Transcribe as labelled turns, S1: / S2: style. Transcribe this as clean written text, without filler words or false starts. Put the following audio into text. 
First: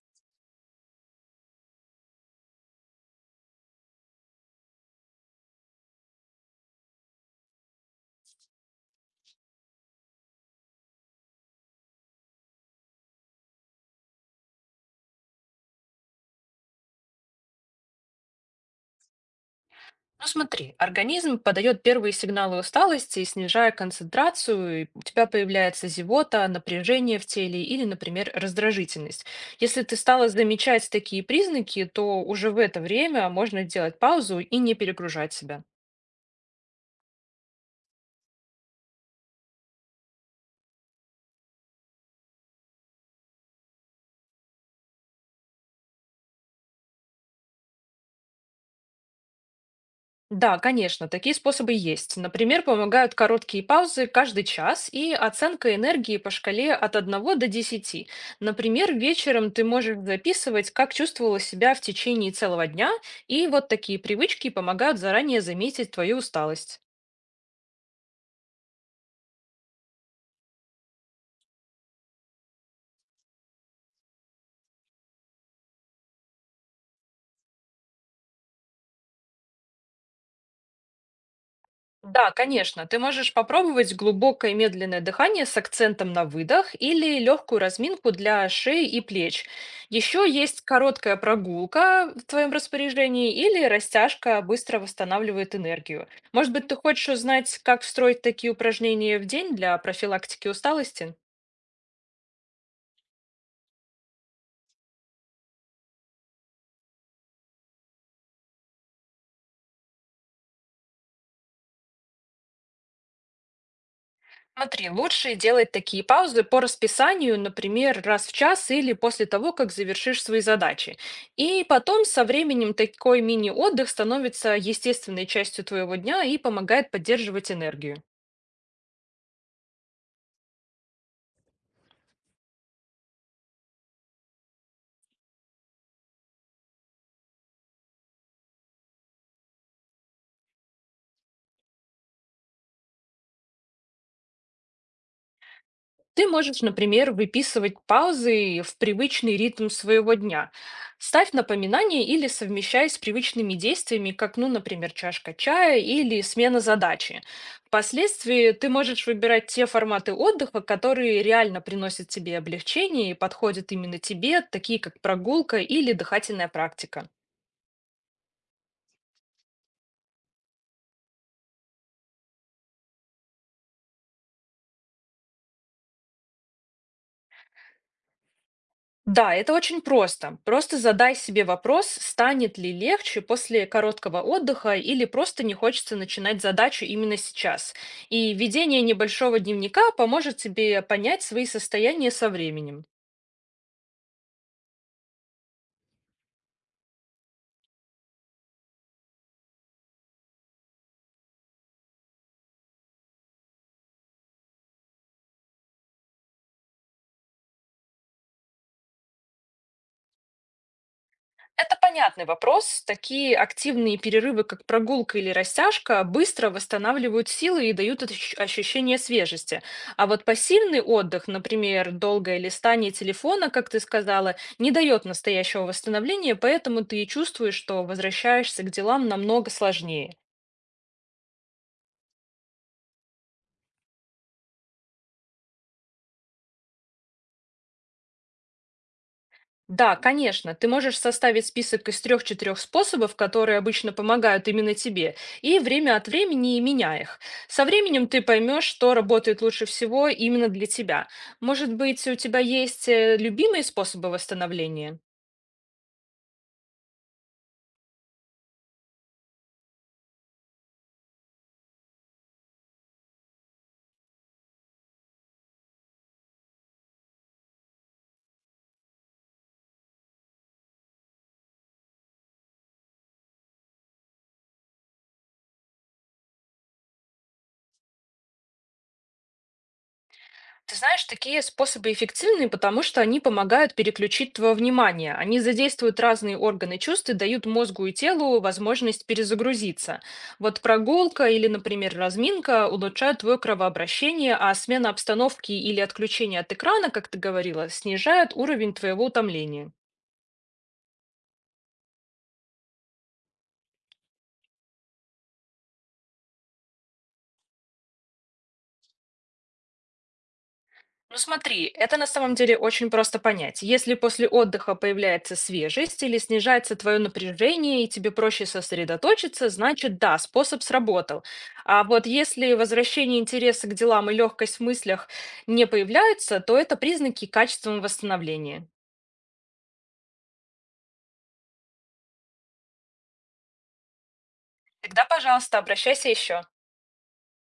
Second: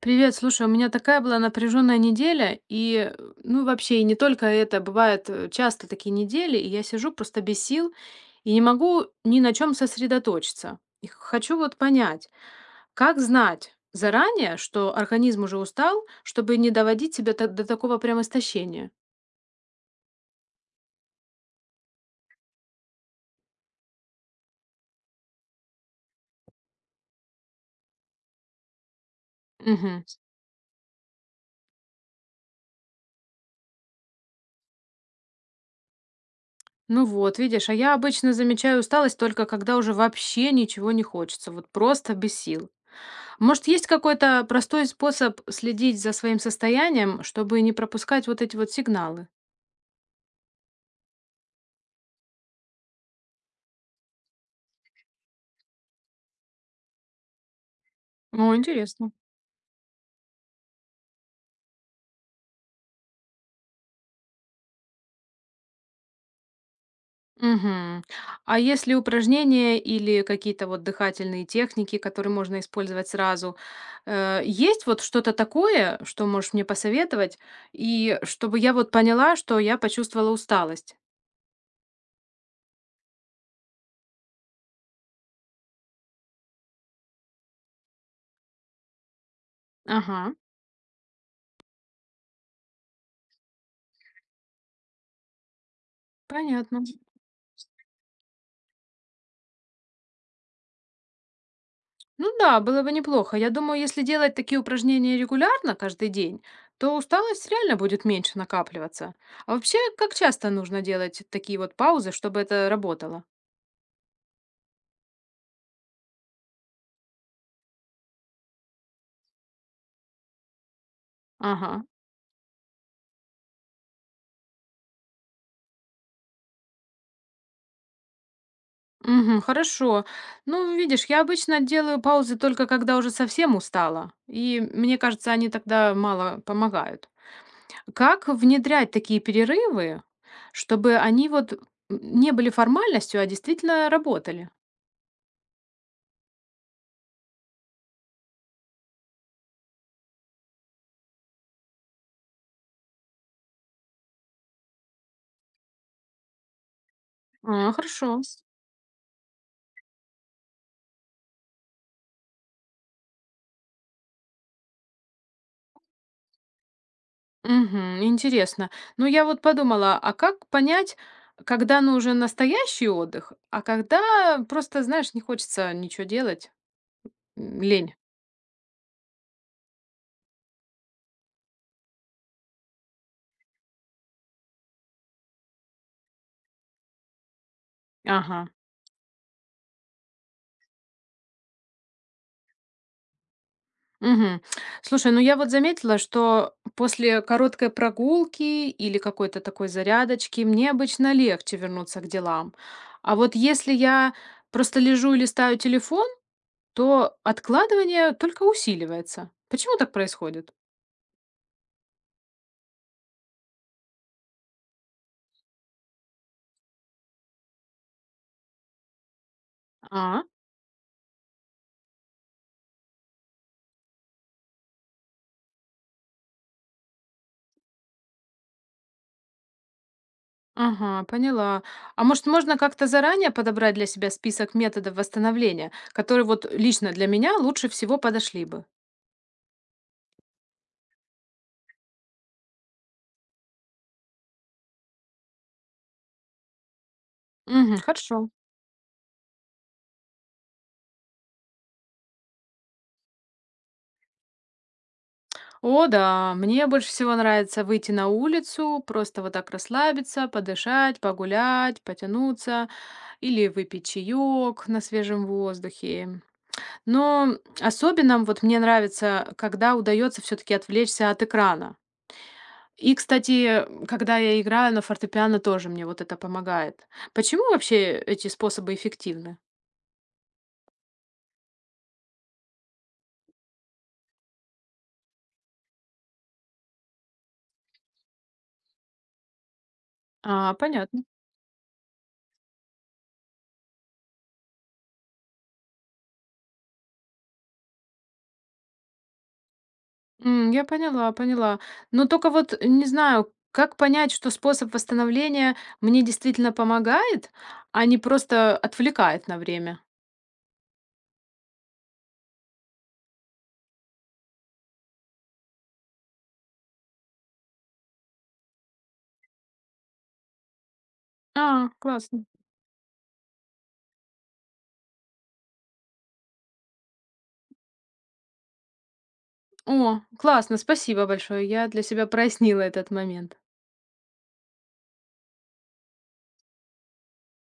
S1: Привет, слушай, у меня такая была напряженная неделя, ну, вообще, и не только это, бывают часто такие недели, и я сижу просто без сил и не могу ни на чем сосредоточиться. И хочу вот понять, как знать заранее, что организм уже устал, чтобы не доводить себя до такого прям истощения.
S2: Ну смотри, организм подает первые сигналы усталости, снижая концентрацию, и у тебя появляется зевота, напряжение в теле или, например, раздражительность. Если ты
S1: Мгм.
S2: стала замечать такие признаки, то уже в это время можно делать паузу и не перегружать себя.
S1: Ну вот, видишь, а я обычно замечаю усталость только когда уже вообще ничего не хочется, вот просто без сил. Может, есть какой-то простой способ следить за своим состоянием, чтобы не пропускать вот эти вот сигналы?
S2: Да, конечно, такие способы есть. Например, помогают короткие паузы каждый час и оценка энергии по шкале от одного до десяти.
S1: О,
S2: Например,
S1: интересно.
S2: вечером ты можешь записывать, как чувствовала себя в течение целого дня, и вот такие привычки помогают заранее заметить твою усталость.
S1: Мгм. А есть ли упражнения или какие-то вот дыхательные техники, которые можно использовать сразу? Есть вот что-то такое, что можешь мне посоветовать, и чтобы я вот поняла, что я почувствовала усталость?
S2: Да, конечно. Ты можешь попробовать глубокое медленное дыхание с акцентом на выдох или легкую разминку для шеи и плеч. Еще
S1: Ага,
S2: есть короткая прогулка в твоем распоряжении или растяжка быстро восстанавливает энергию. Может быть, ты
S1: понятно.
S2: хочешь узнать, как встроить такие упражнения в день для профилактики усталости?
S1: Ну да, было бы неплохо. Я думаю, если делать такие упражнения регулярно каждый день, то усталость реально будет меньше накапливаться. А вообще, как часто нужно делать такие вот паузы, чтобы это работало?
S2: Смотри, лучше делать такие паузы по расписанию, например, раз в час или после того, как завершишь свои задачи. И
S1: Ага.
S2: потом со временем такой мини-отдых становится естественной частью твоего дня и помогает поддерживать энергию.
S1: Угу, хорошо. Ну, видишь, я обычно делаю паузы только когда уже совсем устала, и мне кажется, они тогда мало помогают. Как внедрять такие перерывы, чтобы они не были формальностью, а действительно работали?
S2: Ты можешь, например, выписывать паузы в привычный ритм своего дня. Ставь напоминания или совмещай с привычными действиями, как, ну, например, чашка чая или смена задачи.
S1: А, хорошо.
S2: Впоследствии ты можешь выбирать те форматы отдыха, которые реально приносят тебе облегчение и подходят именно тебе, такие как прогулка или дыхательная практика.
S1: Мгм. Интересно. Ну, я вот подумала, а как понять, когда нужен настоящий отдых, а когда просто, знаешь, не хочется ничего делать, лень.
S2: Да, это очень просто. Просто задай себе вопрос, станет ли легче после короткого отдыха или просто не хочется начинать задачу именно сейчас. И
S1: Ага.
S2: ведение небольшого дневника поможет тебе понять свои состояния со временем.
S1: Мгм. Слушай, ну я вот заметила, что после короткой прогулки или какой-то такой зарядочки мне обычно легче вернуться к делам. А вот если я просто лежу и листаю телефон, то откладывание только усиливается. Почему так происходит?
S2: Это понятный вопрос. Такие активные перерывы, как прогулка или растяжка, быстро восстанавливают силы и дают ощущение свежести. А
S1: А?
S2: вот пассивный отдых, например, долгое листание телефона, как ты сказала, не дает настоящего восстановления, поэтому ты и чувствуешь, что возвращаешься к делам намного сложнее.
S1: Ага, поняла. А может, можно как-то заранее подобрать для себя список методов восстановления, которые вот лично для меня лучше всего подошли бы?
S2: Да, конечно, ты можешь составить список из трех-четырех способов, которые обычно помогают именно тебе, и время от времени меняя их. Со
S1: Угу,
S2: временем ты
S1: хорошо.
S2: поймешь, что работает лучше всего именно для тебя. Может быть, у тебя есть любимые способы восстановления?
S1: О, да, мне больше всего нравится выйти на улицу, просто вот так расслабиться, подышать, погулять, потянуться или выпить чаек на свежем воздухе. Но особенно вот мне нравится, когда удается все-таки отвлечься от экрана. И, кстати, когда я играю на фортепиано, тоже мне вот это помогает. Почему вообще эти способы эффективны?
S2: Ты знаешь, такие способы эффективны, потому что они помогают переключить твое внимание. Они задействуют разные органы чувств и дают мозгу и телу возможность перезагрузиться.
S1: А,
S2: Вот
S1: понятно.
S2: прогулка или, например, разминка улучшают твое кровообращение, а смена обстановки или отключение от экрана, как ты говорила, снижает уровень твоего утомления.
S1: Я поняла, поняла. Но только не знаю, как понять, что способ восстановления мне действительно помогает, а не просто отвлекает на время.
S2: Ну смотри, это на самом деле очень просто понять. Если после отдыха появляется свежесть или снижается твое напряжение и тебе проще сосредоточиться, значит да, способ сработал.
S1: А,
S2: А вот
S1: классно.
S2: если возвращение интереса к делам и легкость в мыслях не появляются, то это признаки качественного восстановления.
S1: О, классно, спасибо большое. Я для себя прояснила этот момент.
S2: Тогда, пожалуйста, обращайся еще.